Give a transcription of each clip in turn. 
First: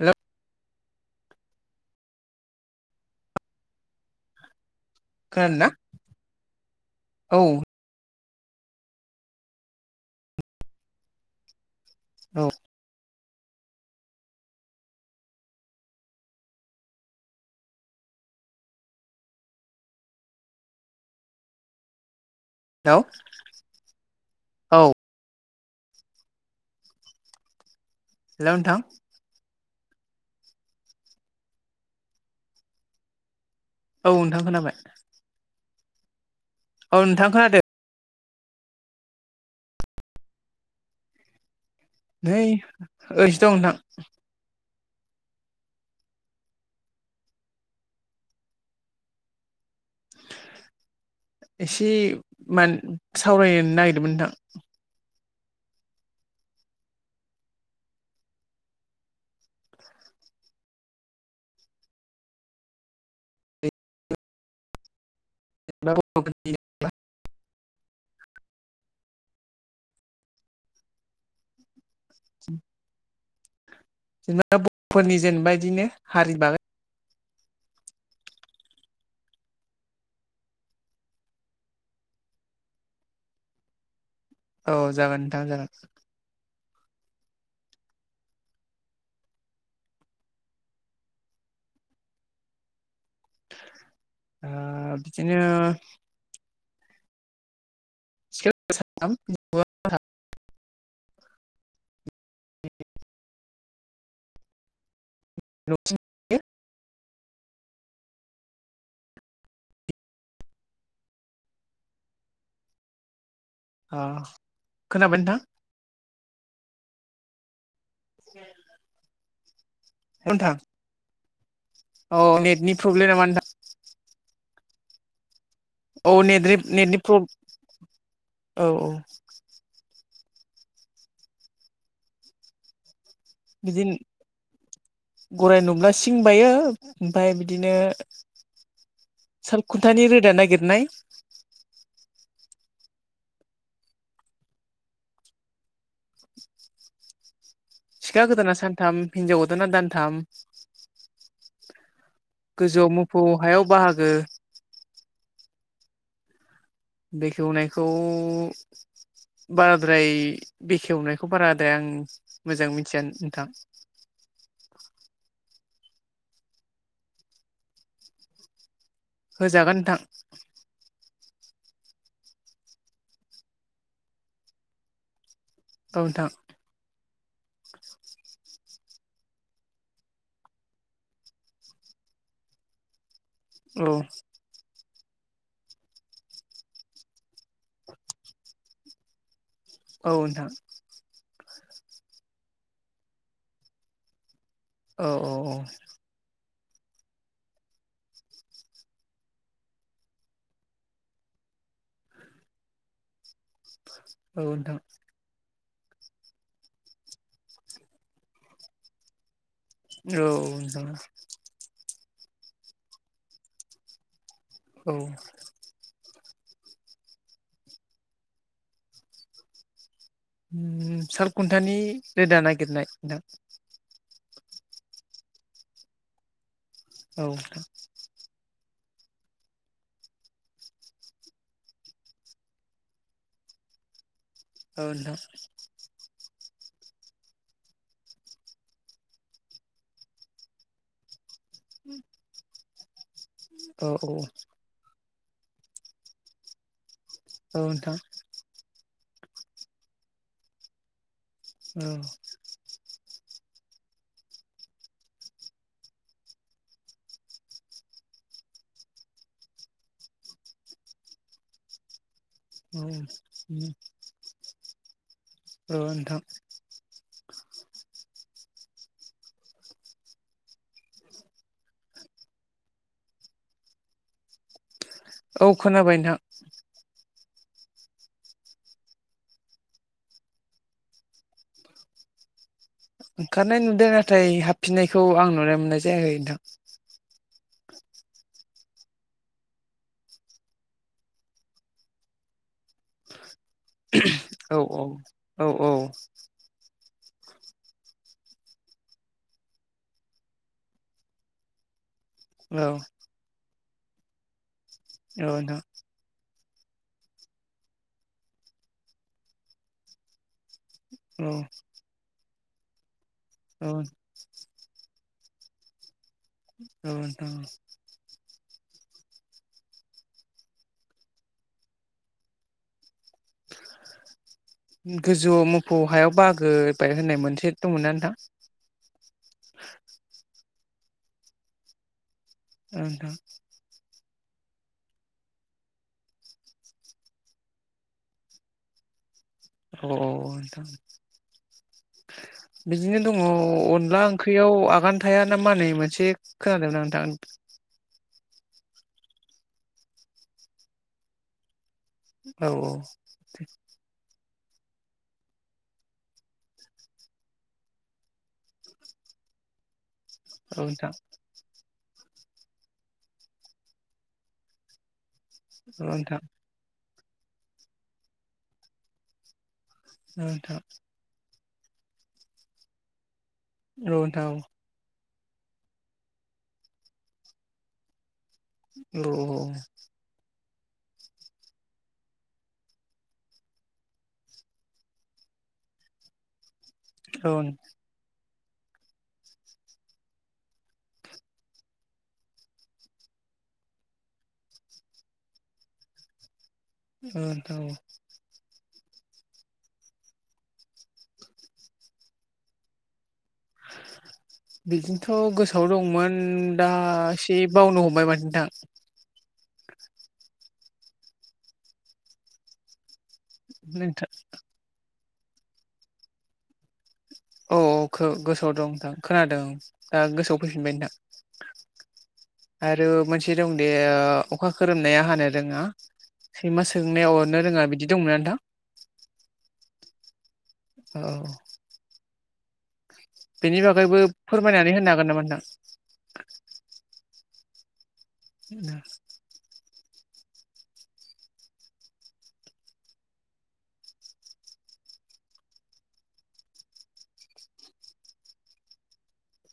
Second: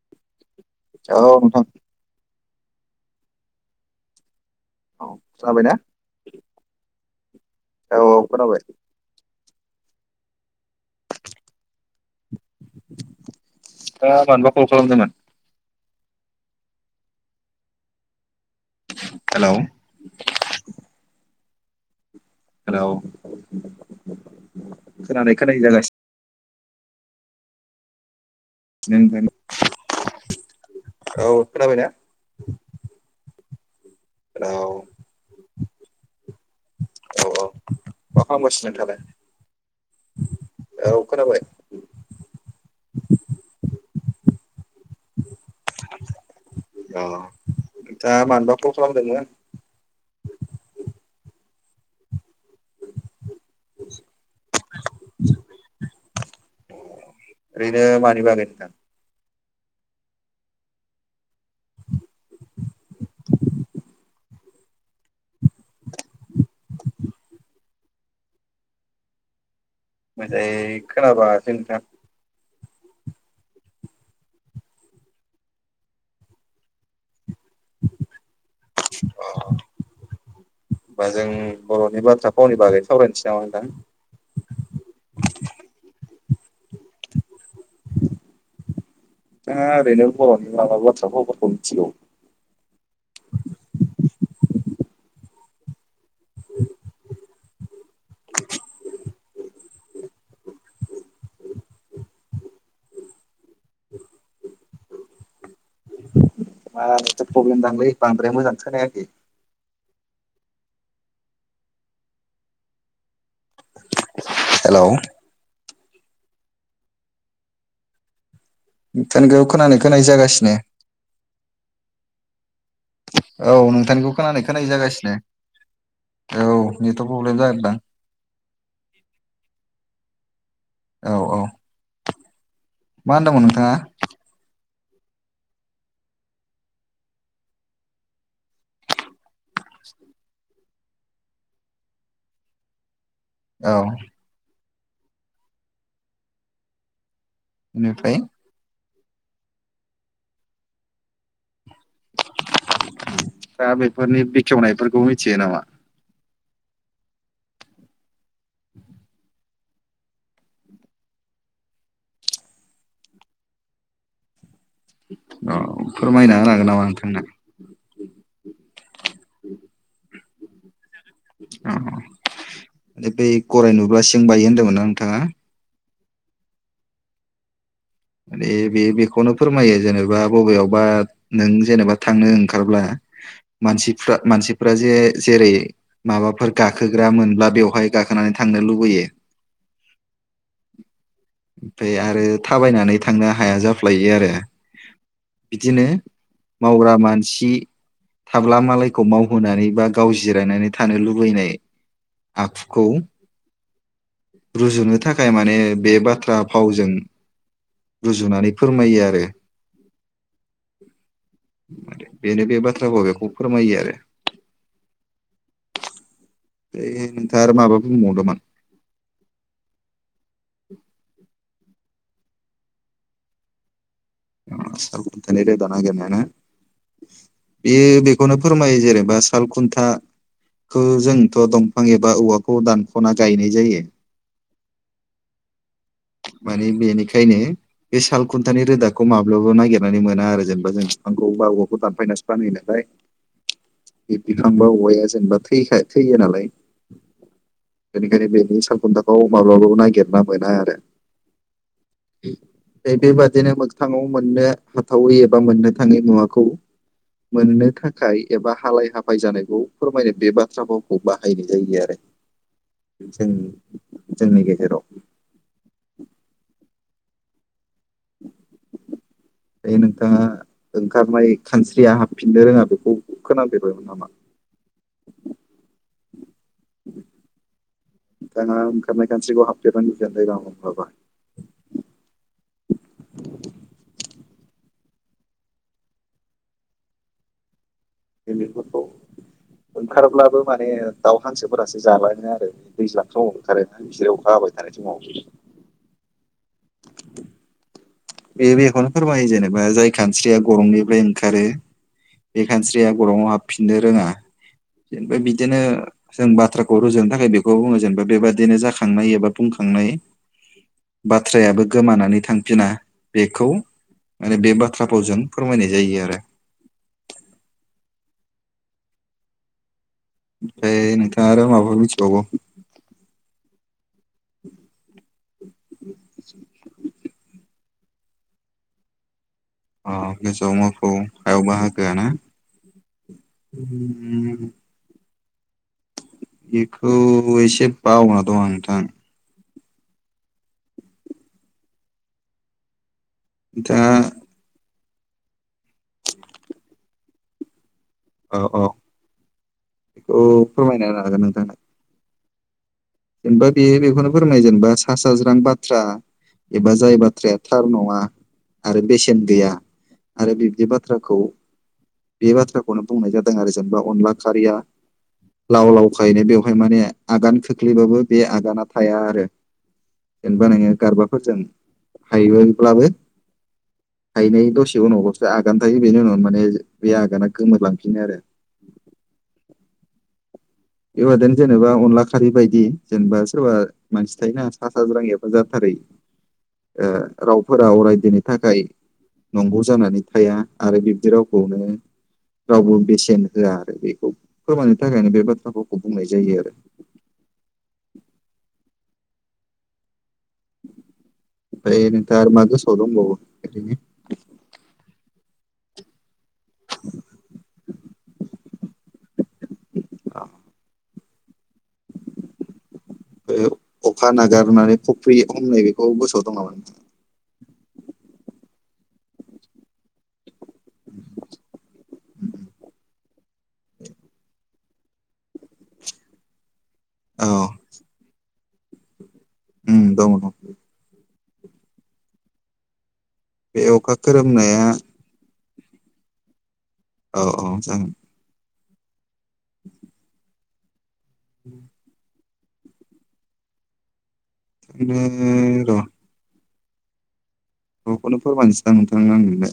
Hello औ नोंथां औ खोनादों ना खोनाबायना औ औ-औ खोनाबाय औ ओ मानोबा कल खालामदोंमोन? हेल' हेल' हेलौ औ खोनानाय खोनायि जागासिनो हेलौ नोंथां नोंथां औ खोनाबायना औ नोंथां खोनाबाय औ नोंथां खोनादो मा खालामगासिनो नोंथांआलाय औ खोनाबाय नै ओइसो दं नोंथां अ नोंथांआ मानोबा कल खालामदोंमोन एसे मान सावरायनो नागिरदोंमोन नोंथां अ ओैरैनो मानि बागै नोंथां [unintelligible] मोजाङै खोनाबाङा सै नोंथां जेनेबा बर'फोरनि जेनेबा इदिनो हारि बागै अ होनबा जों बर'नि बाथ्रा फावनि बागै सावरायनोसै नामा नोंथां औ जागोन नोंथां जागोन नोंथांङा ओरैनो बर'नि माबा बाथ्रा फावफोरखौ मिथिगौ आ बिदिनो [unintelligible] [unintelligible] मार एथ' प्रब्लेम दांलै बांद्राय मोजां खोनायाखै अ हेलौ खोनाबाय नोंथां [unintelligible] नोंथांनिखौ खोनानाय खोनायि नोंथां जागासिनो औ नेटनि प्रब्लेम नामा नोंथां औ नोंथांनिखौ खोनानाय खोनायि जागासिनो औ नेटनि- नेटनि नेथ' प्रब्लेम जादोंदां प्रब-औ औ औ-औ मा होनदोंमोन नोंथाङा बिदिनो गराय नुब्ला सिं बायो ओमफाय बिदिनो सालखुन्थानि रोदा नागिरनाय औ। बेनिफ्राय सिखा गोदाना सानथाम हिनजाव गोदाना दानथाम। गोजौआव मोफौ हायाव दा बाहागो बेफोरनि बेखेवनायफोरखौ मिथियो नामा? बेखेवनायखौ। बाराद्राय बेखेवनायखौ बाराद्राय आं मोजां मिथिया नोंथां। औ फोरमायना होना हागोन नामा नोंथां? होजागोन नोंथां। अ! बे गराय नुब्ला सिं बायो होनदोंमोन ना नोंथाङा? ओ नोंथां। माने बे बेखौनो फोरमायो जेनेबा बबेयावबा नों जेनेबा थांनो ओंखारब्ला। औ मानसिफ्रा-मानसि। फ्रा जे-जेरै माबाफोर गाखोग्रा मोनब्ला बेवहाय गाखोनानै थांनो लुबैयो। नोंथां ओमफाय आरो थाबायनानै थांनो हाया जाफ्लायो आरो। औ-औ-औ। बिदिनो मावग्रा मानसि। थाब्ला मालायखौ मावहोनानै बा गाव जिरायनानै थानो लुबैनाय। आखुखौ। औ नोंथां औ नोंथां रुजुनो थाखाय माने बे बाथ्रा भावजों। रुजुनानै फोरमायो आरो। औ-औ। बेनो बे बाथ्राखौ बेखौ फोरमायो आरो। औ। ओ-ओइ नोंथाङा आरो माबा बुंबावनो नामा? साल खुन्थानि रोदा नागिरनाय नोंथां। साल खुन्थानि रोदा नायगिरनायाना औ बेयो बेखौनो। फोरमायो जेनेबा साल खुन्था। खौ जोंथ' दंफां एबा औवाखौ दानख'ना गायनाय जायो। औ नोंथां। माने बेनिखायनो बे साल खुन्थानि रोदाखौ। खौ माब्लाबबो नागिरनानै मोना आरो जेनेबा जों बिफांखौबा औवाखौ दानफायनानैसो बानायो नालाय। औ बे बिफांबा औवाया जेनेबा थैयोखय-थैयो नालाय। नोंथां औ नोंथां बेनिखायनो बेनि सालखुन्थाखौ माब्लाबाबो नागिरना मोना आरो। औ बे बादिनो। थाङाव मोननो हाथावै एबा मोननो थाङै मुवाखौ। मोननो थाखाय एबा हालाय-हाफाय जानायखौ फोरमायनो बे बाथ्रा भावखौ बाहायनाय जायो आरो। जों औ जोंनि गेजेराव। औ नोंथां [unintelligible] [unintelligible] दायो नोंथाङा ओंखारनाय खानस्रिया हाबफिननो रोङा बेखौ खोनाफेरबायमोन नामा? [unintelligible] औ खोनाबाय नोंथां। नोंथाङा ओंखारनाय खानस्रिखौ हाबफेरनाय नुफेरबाय नामा मब्लाबा? ओंखारनाय नुदों नाथाय हाबफिननायखौ आं नुनो मोननाय जायाखै नोंथां। एनि फत'। ओंखारब्लाबो माने दाउ, हांसोफोरासो जालाङो आरो दैज्लांथ'। खारा बिसोर अखा हाबाय औ थानाय औ समाव। औ औ बे-बेखौनो फोरमायो जेनेबा जाय खानस्रिया गरंनिफ्राय ओंखारो। बे औ खानस्रिया गरङाव हाबफिननो रोङा जेन'बा नोंथां बिदिनो जों बाथ। थ्राखौ रुजुनो थाखाय बेखौ बुङो जेनेबा बेबादिनो जाखांनाय एबा बुंखांनाय। औ बाथ्रायाबो गोमानानै थांफिना बेखौ औ माने बे बाथ्रा। बाथ्रा फावजों फोरमायनाय जायो आरो। औ नोंथां औ। ओमफ्राय नोंथां आरो माबााफोर मिथिबावगौ। गोजौआव मोफौ हायाव बागोबाय होननाय मोनसे दंमोनना नोंथां। अ गोजौआव माखौ हायाव बाहागोआ ना। ओ नोंथां‌ उम। बेखौ एसे बावना दं आं नोंथां। अ नोंथां। [inaudible] बिदिनो दंङ नोंथाङा अनला ओंख्रियाव आगान। थाया ना मा होननाय मोनसे खोनादोंमोनना नोंथां। औ औ बेखौ फोरमायना लाागोन नोंथां। औ औ। जेनबा बियो बेखौनो फोर। फोरमायो जेनेबा सा साज्रां बाथ्रा एबा जाय बाथ्राया थार नंङा। आरो बेसेन गैया आरो बिब्दि औ नोंथां बाथ्राखौ। बे बाथ्राखौनो बुंनाय जादों आरो जेनेबा अनला खारैया। लाव औ नोंथां लावखायनो बेवहाय माने आगान खोख्लैबाबो बे आगाना थाया आरो। औ जेनेबा नोंङो गारबाफोरजों हायबायब्लाबो। नोंथां औ नोंथां औ हायनाय दसे उनावबासो आगान थायो बेनि उनाव माने बे आगाना गोमोरलांफिनो आरो। [inaudible] बेबादिनो जेनेबा अनला खारि बायदि जेनेबा सोरबा मानसि थायोना सा साज्रां एबा जाथारै। ओ औ रावफोरा अराय दिनै। थाखाय नंगौ जानानै थाया आरो बिब्दि रावखौनो। रावबो बेसेन होआ आरो बेखौ फोरमायनो थाखायनो बे बाथ्राफोरखौ बुंनाय जायो आरो। औ नोंथां औ। ओमफ्राय नोंथांङा आरो मा गोसोआव दंबावो। ओरैनो बिदिनोथ गोसोआव दंमोन। उम दा एसे बावनो हमबाय माथो नोंथां। औ। बे नोंथां अखा नागारनानै खफ्रि हमनाय बेखौ गोसोआव दं नामा नोंथांङा। औ औ गोसोआव दं नोंथां खोनादों दा गोसोआव फैफिनबाय नोंथां। आरो मोनसे दंदि अखा खोरोमनाया हानो रोंङा सैमा सों। सोंनायाव अरनो औ रोंङा बिदि दंमोना नोंथां। ओम दंङ दंङ। औ। बेनि बे अखा बागैबो खोरोमनाया फोरमायनानै होनो हागोन नामा नोंथां। औ औ जागोन। उम। उम। इदिनो र। गखौनो फोरमायसै दां नोंथां आं नोंनो।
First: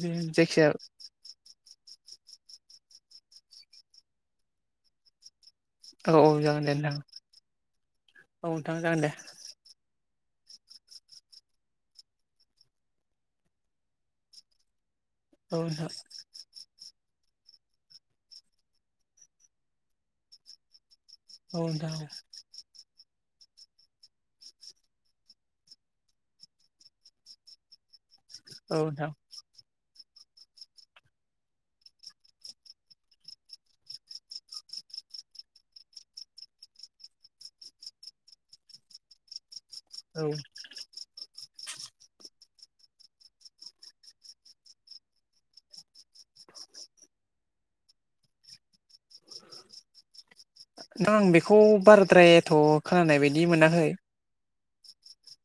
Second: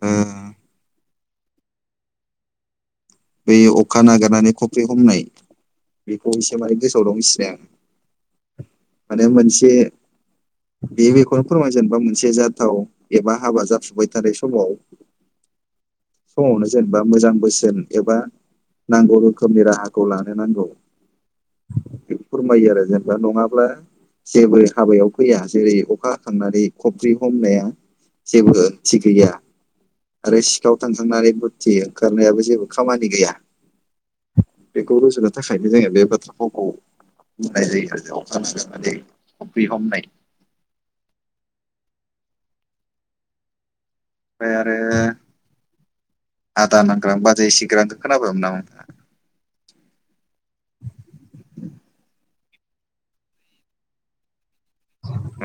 बे ओ जखि जाया‌ बै अखा नागिरनानै फख्रि हमनाय। औ औ बेखौ एसे जागोन दे माने नोंथां गोसोआव दं औ नोंथां जागोन [unintelligible] दे माने मोनसे। बे बेखौनो फोरमायो जेनेबा मोनसे जाथाव एबा हाबा जाफुबाय थानाय समाव। औ नोंथां। समावनो जेनेबा मोजां बोसोन एबा। नांगौ रोखोमनि राहाखौ लानो नांगौ औ नोंथां औ बा नङाब्ला जेबो हाबायाव फैया जेरै अखा हाखांनानै खब्रि हमनाया जेबो थिग नोंथां गैया आरो सिखाव थांखांनानै बुर्दि ओंखारनायाबो जेबो खामानि गैया। बेखौ रुजुनो थाखायनो जोङो बे बाथ्रा फावखौ बाहायनाय जायो आरो अखा हाखांनानै खफ्रि हमनाय। औ नोंथां फ्राय आरो आदा नांग्रां बाजै सिग्रांखो खोनाबायमोन नामा नोंथाङा? नोंथां आं बेखौ बाराद्रायथ' खोनानाय बायदि मोनाखै।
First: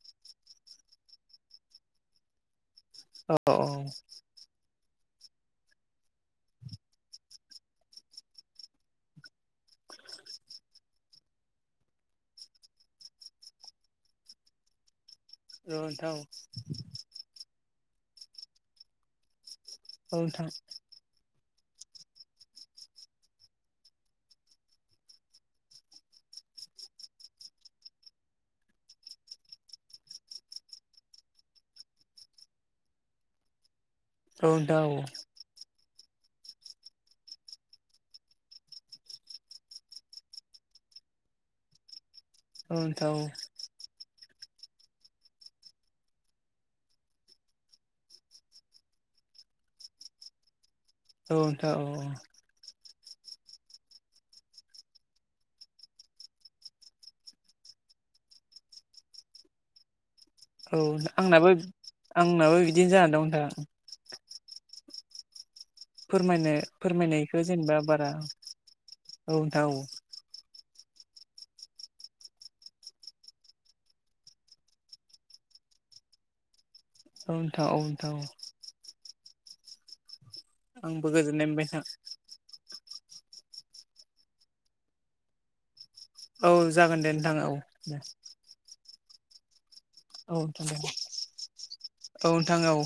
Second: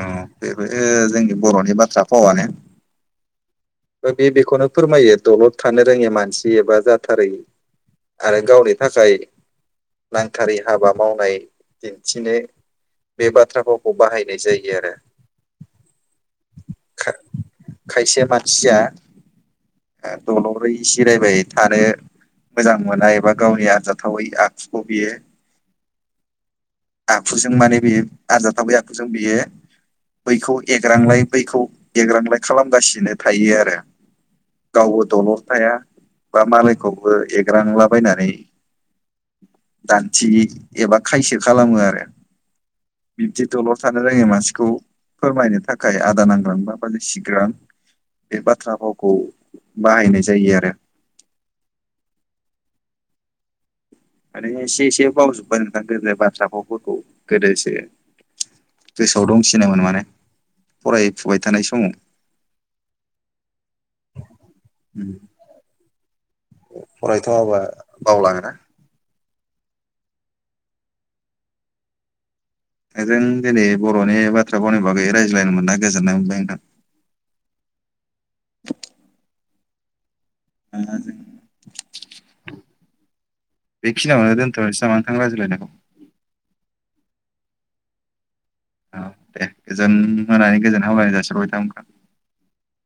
ओ बेबो जोंनि बर'नि बाथ्रा फावानो। औ औ। बे बेखौनो फोरमायो दलद थानो रोङि मानसि एबा जाथारै आरो गावनि थाखाय नांथारै हाबा मावनाय दिन्थिनो बे बाथ्रा फावखौ बाहायनाय जायो आरो। औ नोंथां औ। खायसे मानसिया ओ नोंथां दलरै जिरायबाय थानो मोजां मोनना एबा गावनि आरजाथावै आखुखौ बियो आखुजों माने बेयो आरजाथावै आखुजों बियो बैखौ एग्रांलाय बैखौ एग्रांलाय खालामगासिनो थायो आरो। औ नोंथां औ गावबो दलथ थाया बा मालायखौबो एग्रांलाबायनानै दानथि एबा खायसो खालामो आरो, नोंथां औ बिबदि दलर थानो रोङै मान सिखौ फोरमायनो थाखाय आदा नांग्रां बा बाजै सिग्रां बे बाथ्रा भावखौ बाहायनाय जायो आरो। औ नोंथां औ औ। माने एसे एसे बावजोब्बाय नोंथां गोदो बाथ्रा फावफोरखौ गोदोसो गोसोआव दंसिनोमोन माने औ फरायफुबाय आंनाबो थानाय समाव आंनाबो बिदिनो जानानै दं नोंथां। ओम। फोरमायनो फोरमायनायखौ जेनेबा बारा बावलाङोना औ नोंथां औ। नोंजों दिनै बर'नि बाथ्रा फावनि बागै रायज्लायनो मोना गोजोननाय मोनबाय नोंथां। औ नोंथां औ नोंथां औ। आंबो जों गोजोननाय मोनबाय नोंथां। बेखिनियावनो दोनथ'नोसै नामा नोंथां रायज्लायनायखौ? औ जागोन दे नोंथां औ दे। औ दे गोजोन औ मोनानि नोंथां दे गोजोन हामलायनाय जासिहरबाय नोंथांमोनखौ। औ नोंथां औ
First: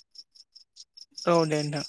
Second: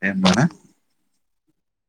दे होमबा ना? औ दे नोंथां।